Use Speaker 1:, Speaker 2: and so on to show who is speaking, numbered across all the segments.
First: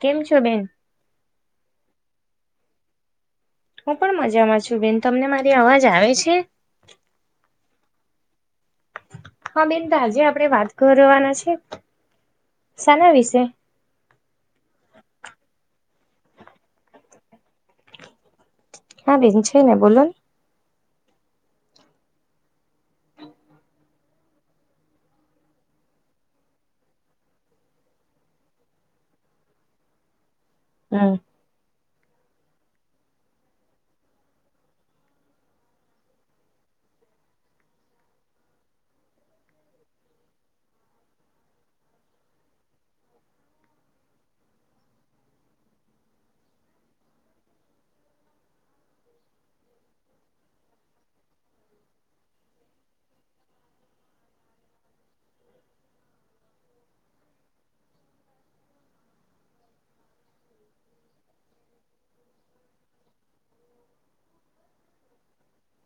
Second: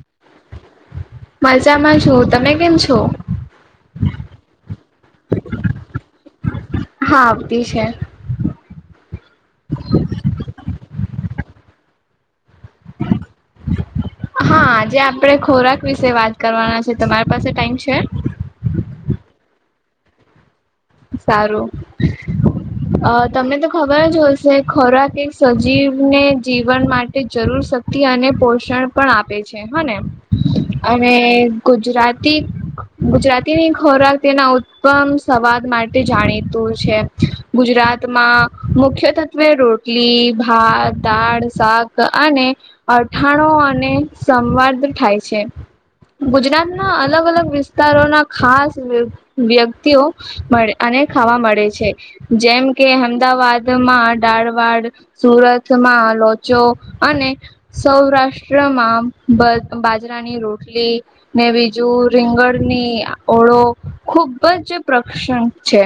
Speaker 1: કેમ છો, બેન?
Speaker 2: મજામાં છુ, તમે કેમ છો?
Speaker 1: હું પણ મજામાં છું, બેન. તમને મારી અવાજ આવે છે?
Speaker 2: હા, આવતી છે.
Speaker 1: હા બેન, તો આજે આપણે વાત કરવાના છે, શાના વિશે.
Speaker 2: હા, આજે આપડે ખોરાક વિશે વાત કરવાના છે. તમારી પાસે ટાઈમ છે?
Speaker 1: હા, બેન, છે ને. બોલો ને.
Speaker 2: સારું. અ તમને તો ખબર જ હોશે ખોરાક એક સજીવને જીવન માટે જરૂર શાક તિ અને પોષણ પણ આપે છે, હ ને. અને
Speaker 1: હમ
Speaker 2: ગુજરાતી ગુજરાતીની ખોરાક તેના ઉત્તમ સવાદ માટે જાણીતું છે. ગુજરાતમાં મુખ્ય તત્વે રો રોટલી, ભાત, દાળ, શાક અને અથાણો અને સંવાદ થાય છે. ગુજરાતના અલગ અલગ વિસ્તારોના ખાસ વ્યક્તિઓ મળે અને ખાવા મળે છે, જેમ કે અમદાવાદમાં ડાળવાડ સુરતમાં લોચો અને સૌરાષ્ટ્રમાં બાજરાની રોટલી ને બીજું રીંગણની ઓળો ખુબ જ પ્રખ્યાત છે.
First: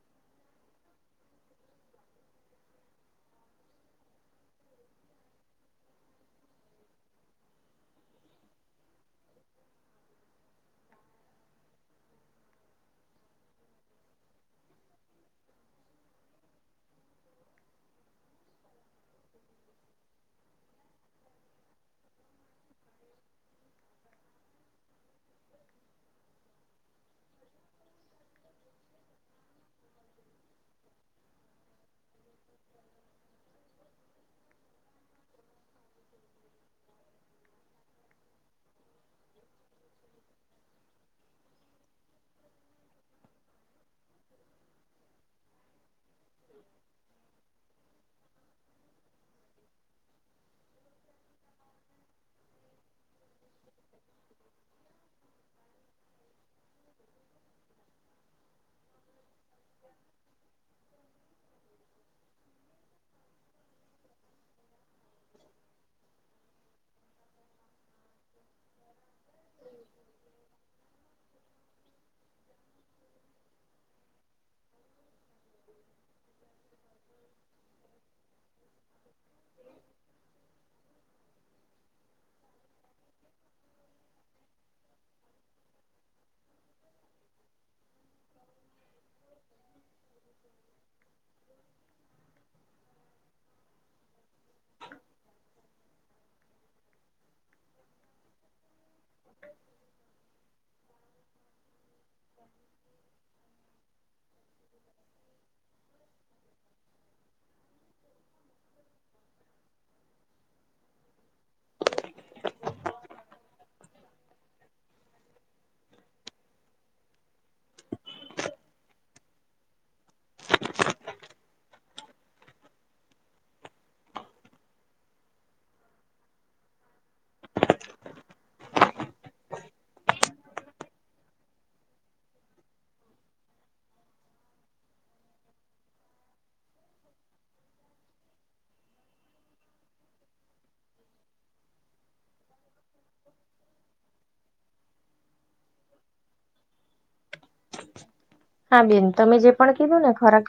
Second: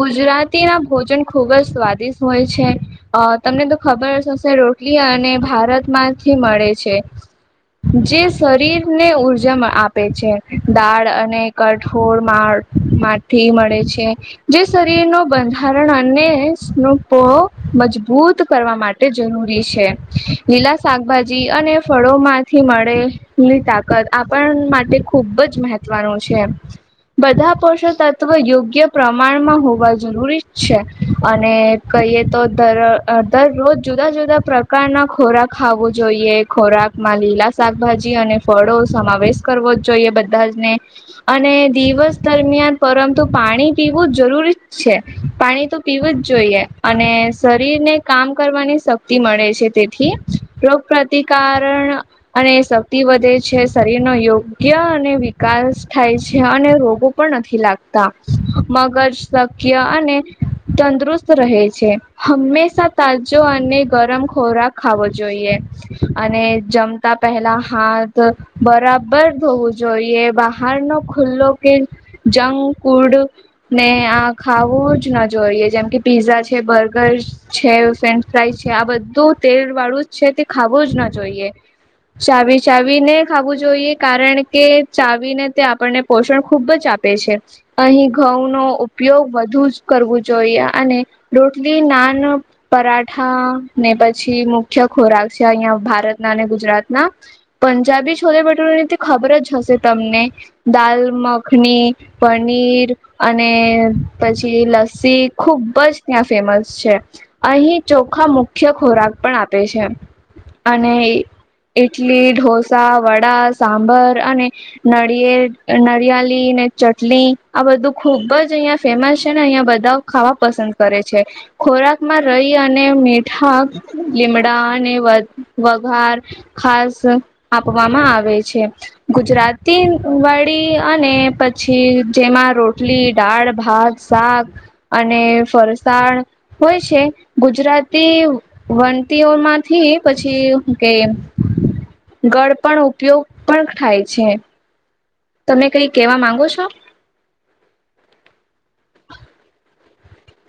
Speaker 2: ગુજરાતી ના ભોજન ખુબ જ સ્વાદિષ્ટ હોય છે. અ, તમને તો ખબર હશે, રોટલી અને ભારતમાંથી મળે છે. જે શરીરને ઉર્જા આપે છે, દાળ અને કઠોળ મા. માથી મળે છે. જે શરીર નું બંધારણ અને મજબૂત કરવા માટે. જરૂરી છે. લીલા શાકભાજી અને ફળો માંથી મળે. ની તાકાત આપણ માટે ખૂબ જ મહત્વનું છે, બધા પોષક તત્વ યોગ્ય પ્રમાણમાં હોવા જરૂરી છે, અને કહીએ તો, દર દરરોજ જુદા જુદા પ્રકારના ખોરાક ખાવું જોઈએ. ખોરાક માં લીલા શાકભાજી અને ફળો સમાવેશ કરવો જ જોઈએ, બધા જ ને. અને દિવસ દરમિયાન, પરંતુ પાણી પીવું જરૂરી છે. પાણી તો પીવું જ જોઈએ. અને શરીર ને કામ કરવાની શક્તિ મળે છે, તેથી રોગ પ્રતિકારક અને શક્તિ વધે છે, શરીર નો યોગ્ય અને વિકાસ થાય છે અને રોગો પણ નથી લાગતા, મગજ શક્ય અને તંદુરસ્ત રહે છે. હંમેશા તાજો અને ગરમ ખોરાક ખાવો જોઈએ. અને જમતા પહેલા હાથ બરાબર હોવુ જોઈએ, બહાર ન ખુલ્લો કે જંક ફડ ને આ ખાવું જ ન જોઈએ જેમ કે પીઝા છે બર્ગર છે, ફન્ થાય છે, આ બધું તેલ વાળું જ છે. તે ખાવું જ ના જોઈએ. ચાવી ચાવી ને ખાવું જોઈએ, કારણ કે ચાવીને તે આપણને પોષણ ખુબ જ આપે છે. અહી ઘઉં નો ઉપયોગ વધુ જ કરવો જોઈએ, અને રોટલી ના પરાઠા ને પછી મુખ્ય ખોરાક છે, અહિયાં ભારતના અને ગુજરાતના પંજાબી છોલે ભટૂરો ની તો ખબર જ હશે તમને, દાલ મખની. પનીર અને પછી લસ્સી ખુબ જ ત્યાં ફેમસ છે. અહી ચોખા મુખ્ય ખોરાક પણ આપે છે, અને ઈટલી ઢોસા, વડા સાંભર અને નળિયે નડિયાળ લી ને ચટણી આ બધું ખુબ જ અહિયાં ફેમસ છે ને અહિયાં બધા ખાવા પસંદ કરે છે. ખોરાકમા રહી, અને મીઠા લીમડાને વઘાર ખાસ આપવામાં આવે છે, ગુજરાતી વાળી પછી જેમાં રોટલી દાળ ભાત શાક અને ફરસાણ હોય છે, ગુજરાતી વણતીઓ માંથી પછી કે ગળ પણ ઉપયોગ પણ થાય છે. તમે કઈ કેવા માંગો છો.
Speaker 1: છેઠ હા બેન તમે જે પણ કીધું ને ખોરાક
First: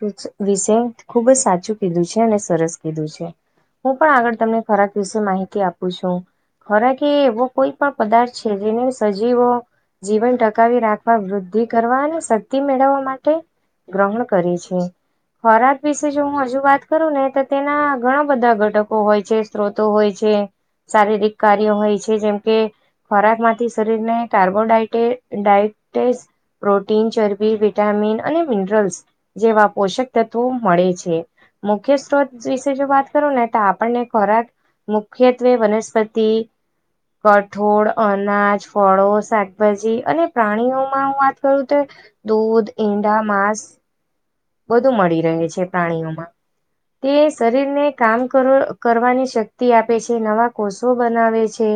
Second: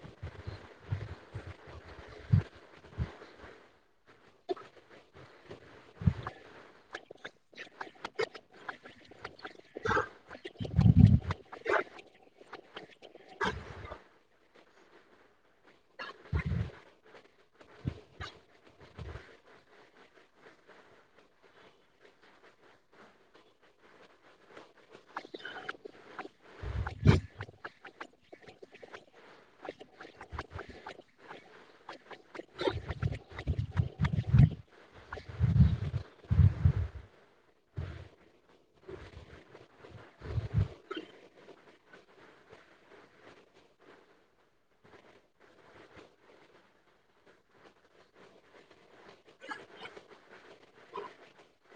Speaker 1: વિશે ખુબ જ સાચું કીધું છે, અને સરસ કીધું છે હું પણ આગળ તમને ખોરાક વિશે માહિતી આપું છુ. હરાકે એવો કોઈ પણ પદાર્થ છે, જેને સજીવો જીવન ટકાવી રાખવા વૃદ્ધિ કરવાની શક્તિ મેળવવા માટે ગ્રહણ કરી છે. ખોરાક વિશે જો હું હજુ વાત કરું ને તો તેના ઘણા બધા ઘટકો હોય છે, સ્ત્રોતો હોય છે. શારીરિક કાર્યો હોય છે. જેમ કે ખોરાકમાંથી શરીરને કાર્બોડાયટે ડાયટેસ પ્રોટીન, ચરબી, વિટામીન અને મિનરલ્સ જેવા પોષક તત્વો મળે છે. મુખ્ય સ્ત્રોત વિશે જો વાત કરું ને તો આપણને ખોરાક મુખ્યત્વે વનસ્પતિ કઠોળ, અનાજ, ફળો, શાકભાજી અને પ્રાણીઓમાં હુ વાત કરું તો દૂધ, ઈંડા, માંસ બધું મળી રહે છે. પ્રાણીઓમાં તે શરીરને કામ કરો કરવાની શક્તિ આપે છે. નવા કોષો બનાવે છે.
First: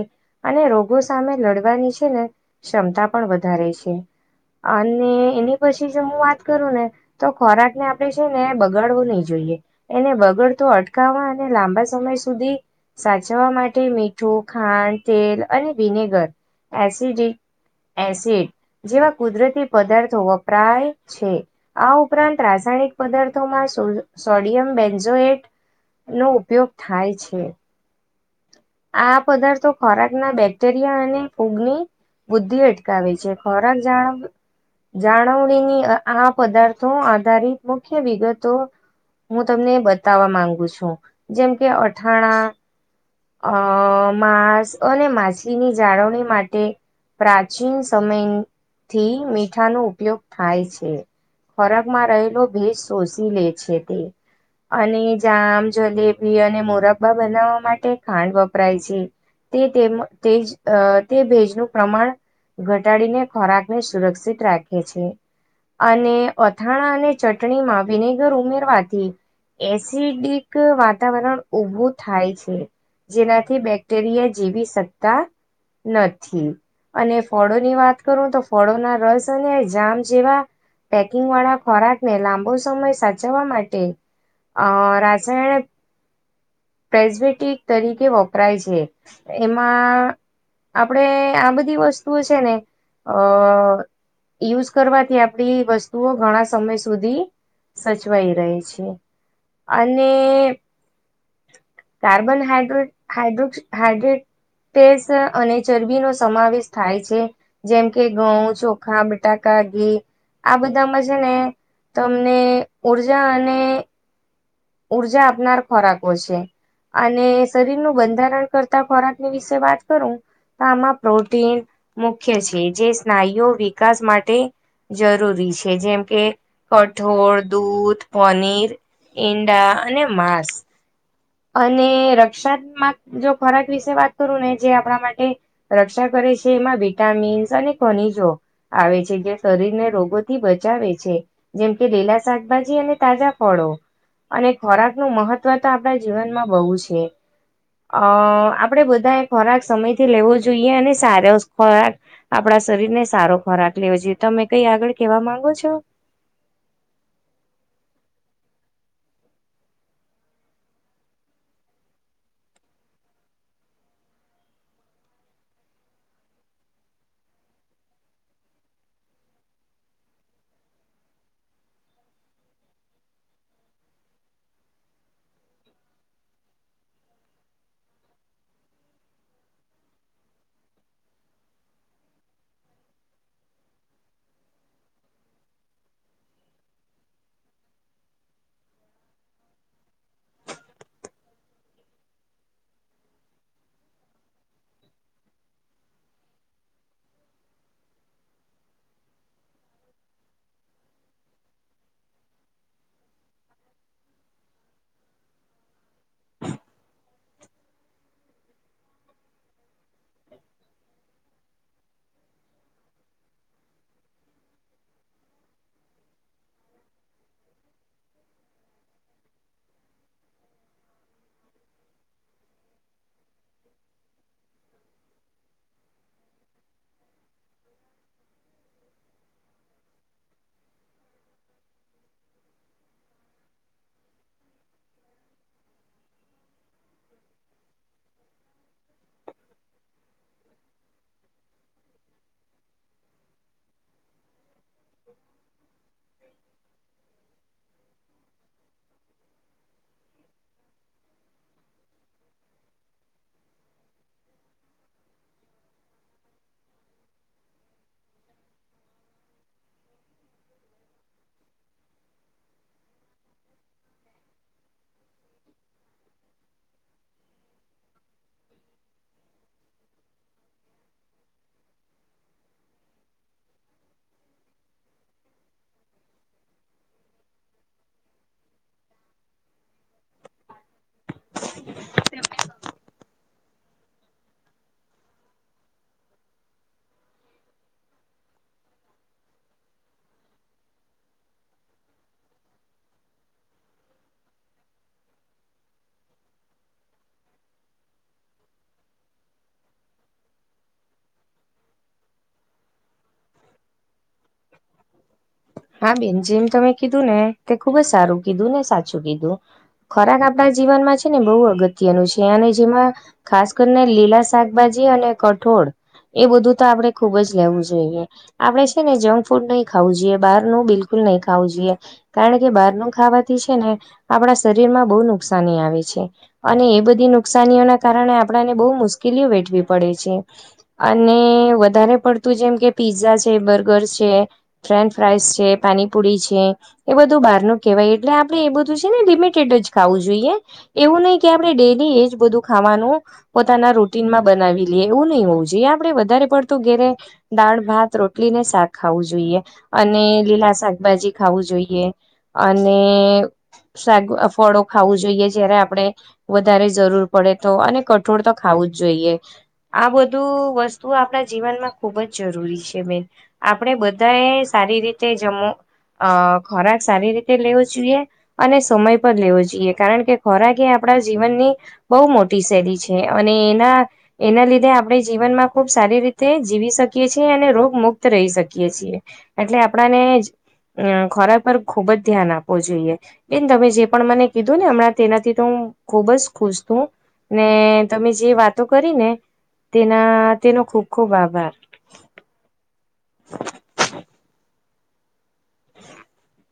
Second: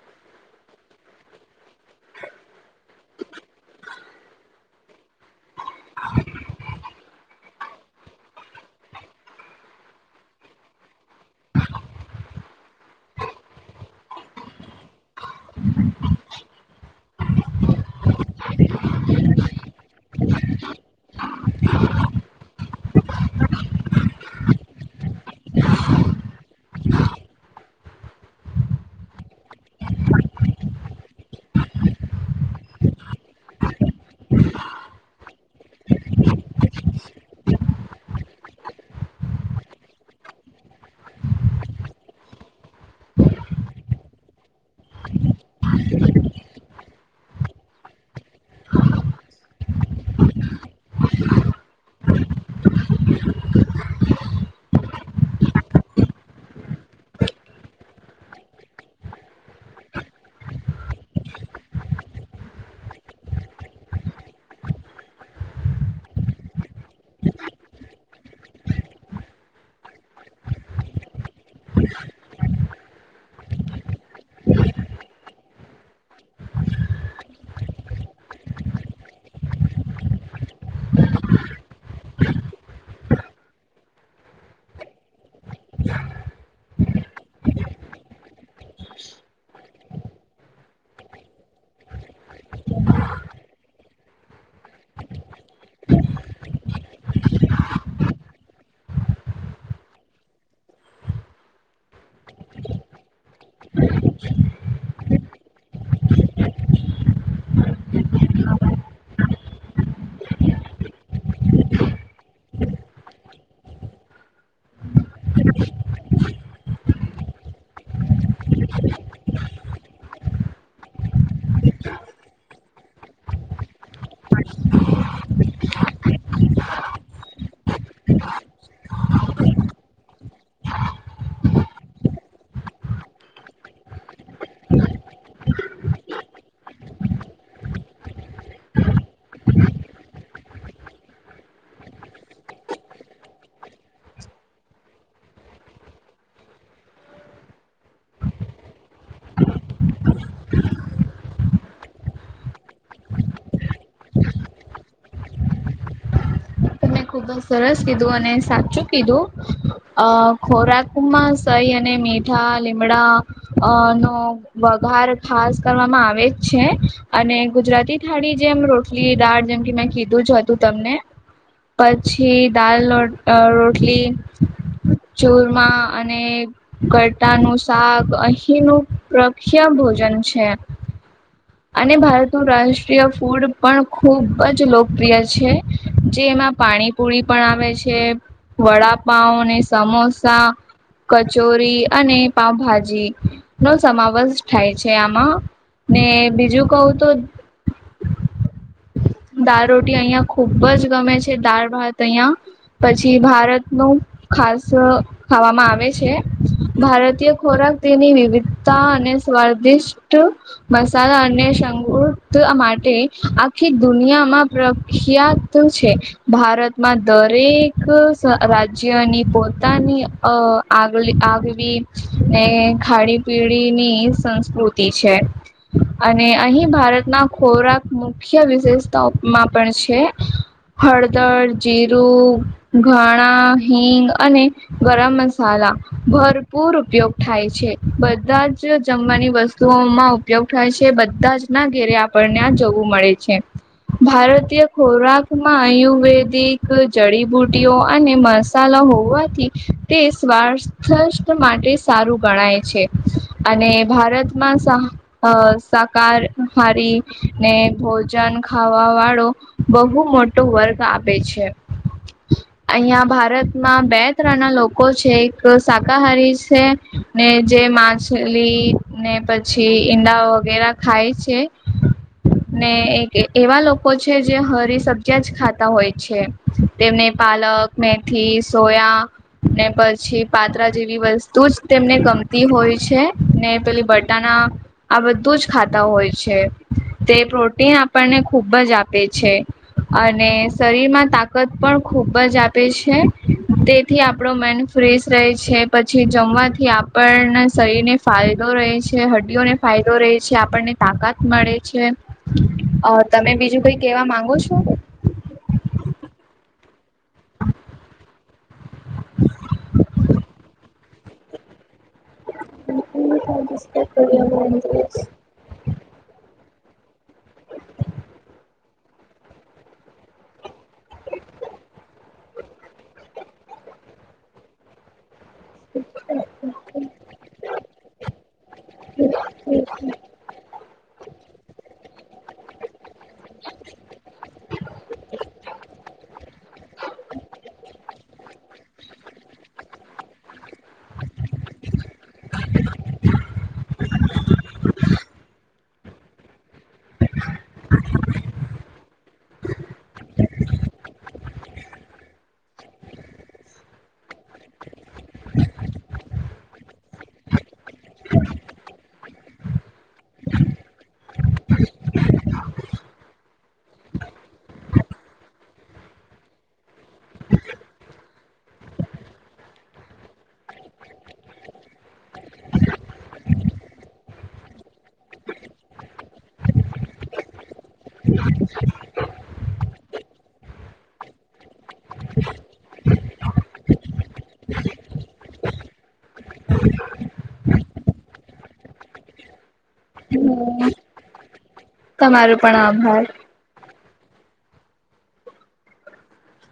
Speaker 1: અને રોગો સામે લડવાની છે ને ક્ષમતા પણ વધારે છે. અને એની પછી જે હું વાત કરુ ને તો ખોરાક ને આપડે છે ને બગાડવું નઇ જોઈએ. એને બગડતો અટકાવવા અને લાંબા સમય સુધી સાચવવા માટે મીઠું, ખાંડ, તેલ અને વિનેગર એસિડ જે એસિડ જેવા કુદરતી પદાર્થો વપરાય છે. આ ઉપરાંત રાસાયણિક પદાર્થોમાં સોડ-સોડિયમ બેન્ઝોએટ નો ઉપયોગ થાય છે. આ પદાર્થો ખોરાકના બેક્ટેરિયા અને ફૂગની બુદ્ધિ અટકાવે છે. ખોરાક જાણ જાળવણીની આ પદાર્થો આધારિત મુખ્ય વિગતો હું તમને બતાવવા માંગુ છું. જેમ કે અથાણા અ માંસ અને માછલીની જાળવણી માટે પ્રાચીન સમયથી મીઠાનો ઉપયોગ થાય છે. ખોરાકમાં રહેલો ભેજ શોષી લે છે, તે અને જામ, જલેબી અને મોરબ્બા બનાવવા માટે ખાંડ વપરાય છે. તે તેમ તેજ તે ભેજનું પ્રમાણ ઘટાડીને ખોરાકને સુરક્ષિત રાખે છે. અને અથાણા અને ચટણીમાં વિનેગર ઉમેરવાથી એસિડિક વાતાવરણ ઉભું થાય છે. જેનાથી બેક્ટેરિયા જેવી સત્તા નથી અને ફળોની વાત કરું તો ફળોના રસ અને જામ જેવા પેકિંગ વાળા ખોરાકને લાંબો સમય સાચવા માટે અ રાજાયણ, પ્રઝવીટીક તરીકે વપરાય છે. એમાં આપણે આ બધી વસ્તુઓ છેને, અ યુઝ કરવાથી આપડી વસ્તુઓ ઘણા સમય સુધી સચવાઈ રહે છે, અને કાર્બન હાડ્ર્રે હાડ્રોક્ હાઇડ્રેટ ટેસ્ટ અને ચરબી નો સમાવેશ થાય છે. જેમ કે ઘઉં, ચોખા ટાકા ઘી આ બધામાં છેને, તમને ઉર્જા અને ઉર્જા આપનાર ખોરાકો છે. અને શરીરનું બંધારણ કરતા ખોરાકની વિશે વાત કરું તો આમા પ્રોટીન મુખ્ય છે. જે સ્નાયુઓ વિકાસ માટે જરૂરી છે. જેમ કે કઠોળ, દૂધ, પનીર ઈંડા અને માંસ અને રક્ષાત્મક જો ખોરાક વિશે વાત કરું ને જે આપણા માટે રક્ષા કરે છે. એમાં વિટામિન્સ અને ખનીજો આવે છે જે શરીરને રોગોથી બચાવે છે. જેમ કે લેલા શાકભાજી અને તાજા ફળો અને ખોરાકનુ મહત્વ તો આપણા જીવનમાં બહુ છે, અ આપડણે બધા ખોરાક સમયથી લેવો જોઈએ અને સાર ખોરાક આપડા શરીર ને સારો ખોરાક લેવો જોઈએ તમે કઈ આગળ કેવા માંગો છો.
Speaker 2: ખુબ જ સરસ કીધું અને સાચું કીધું અ ખોરાક ઉમ્મા સહી અને મીઠા લીમડા અ નો વઘાર ખાસ કરવામાં આવે જ છે અને ગુજરાતી થાળડી જેમ રોટલી દાળ જેમ કે મેં કીધું જ હતું તમને પછી દાલ રોટલી ચોરમાં અને કરટા નું શાક અહીં ન પ્રખ્યા ભોજન છે. અને ભારતનું રાષ્ટ્રીય ફૂડ પણ ખૂબ જ લોકપ્રિય છે, જે એમાં પાણી પુરી પણ આવે છે, વડાપાવ અનેને સમોસા કચોરી અને પાઉભાજી નો સમાવેશ થાય છે આમાં ને બીજું કહું તો દાળ રોટી અહિયાં ખુબ જ ગમે છે દાળ ભાત અહિયા પછી ભારત નું ખાસ ખાવામાં આવે છે. ભારતીય ખોરાક તેની વિવિધતા અને સ્વાદિષ્ટ મસાલા અને શંગુત માટે આખી દુનિયામાં પ્રખ્યાત છે. ભારતમાં દરેક રાજ્યની પોતાની અ આગલી આગવી ખાડી પીડીી ની સંસ્કૃતિ છે. અને અહી ભારતના ખોરાક મુખ્ય વિ [unintelligible] સપમાં પણ છે. હળદર જીરું ઘણા હિંગ અને ગરમ મસાલા ભરપૂર ઉપયોગ થાય છે બધા જ જમવાની વસ્ વસ્તુઓમાં ઉપયોગ થાય છે બધા ના ઘેરે આપણને આ જોવું મળે છે. ભારતીય ખોરાક માં આયુર્વેદિક જડીબુટીઓ અને મસાલા હોવાથી તે સ્વાથ માટે સારું ગણાય છે. અને ભારતમા અ સાકાર હારી ને ભોજ જાન ખાવા વાળો બહુ મોટો વર્ગ આપે છે. અહિયાં ભારતમાં બે ત્રણ ના લોકો છે એક શાકાહારી છે. ને જે માછલી ને પછી ઈંડા વગેરે ખાય છે. ને એક કે એવા લોકો છે જે હરી સબ્જિયા જ ખાતા હોય છે, તેમને પાલક મેથી સોયા. ને પછી પાત્રા જેવી વસ્તુ જ તેમને ગમતી હોય છે ને પેલી બટાણા આ બધું જ ખાતા હોય છે તે પ્રોટીન આપણને ખૂબ જ આપે છે અને શરીરમાં તાકાત પણ ખુબ જ આપે છે. તેથી આપણો માઇન્ડ ફ્રેશ રહે છે પછી જમવાથી આપણના શરીરને ફાયદો રહે છે હડ્ડીઓને ફાયદો રહે છે આપણને તાકાત મળે છે. તમે બીજું કઈ કેવા માંગો છો?
Speaker 1: હા બેન જેમ તમે કીધું ને તે ખુબ જ સારું કીધું ને સાચું કીધું ખોરાક આપડા જીવનમાં છે ને બહ અગત્ ન છે જેમાં ખાસ
Speaker 2: ડિસ્કસ
Speaker 1: કરીને લીલા શાકભાજી
Speaker 2: કર્યા
Speaker 1: અને કઠોળ એ બધું તો આપે ખુબ જ લેવું જોઈએ આપડે છે ને જઉં ફૂડ ન ખાવું જોઈ બારું બિલકુલ નહીં ખાવું જોઈએ. કારણ કે બહારનું ખાવાથી છે ને આપણા શરીર માં બો નુકસાની આવે છે. અને એ બધી નુકસાનીઓના કારણે આપણાને બો મુશ્કેલીઓ વેઠવી પડે છે. અને વધારે પડતું જેમ કે પીઝા છે બર્ગર છે. ફ્રેન્ચ ફ્રાઈસ છે પાનીપુરી છે એ બધું બહાર નુ કેહેવાય એટલે આપ ને એ બધું છે ને લિમિટેડ જ ખાવું જોઈએ એવું નઈ કે આપણે ડેલી એજ બધું ખાવાનું પોતાના રૂટીનમાં બનાવી લીઈએ એવું નઈ હોવું જોઈએ વધારે પડ તો ઘેરે દાળ ભાત રોટલી ને શાક ખાવું જોઈએ અને લીલા શાકભાજી ખાવું જોઈએ અને શાગ ફળો ખાવું જોઈએ જયારે આપણે વધારે જરૂર પડે તો અને કઠોર તો ખાવું જ જોઈએ આ બધું વસ્તુ આપણા જીવનમાં ખુબ જ જરૂરી છે ને આપણે બધા એ સારી રીતે આ ખોરાક સારી રીતે લેવો જોઈએ અને સમય પર લેવો જોઈએ કારણ કે ખોરાક એ આપણા જીવનની બો મોટી સૈલી છે અને એના એના લીધે આપણે જીવનમાં ખુબ સારી રીતે જીવી શકીએ છીએ અને રોગ મુ [unintelligible] શકીએ છીએ એટલે આપણાને અ ખોરાક પર ખુબ જ ધ્યાન આપવો જોઈએ બેન તમે જે પણ મને કીધું ને હમણાં તેનાથી તો હું ખુબ જ ખુશ છું. ને તમે જે વાતો કરી ને તેના તેનો ખુબ ખુબ આભાર.
Speaker 2: તમારૂ પણ આભાર.
Speaker 1: [inaudible]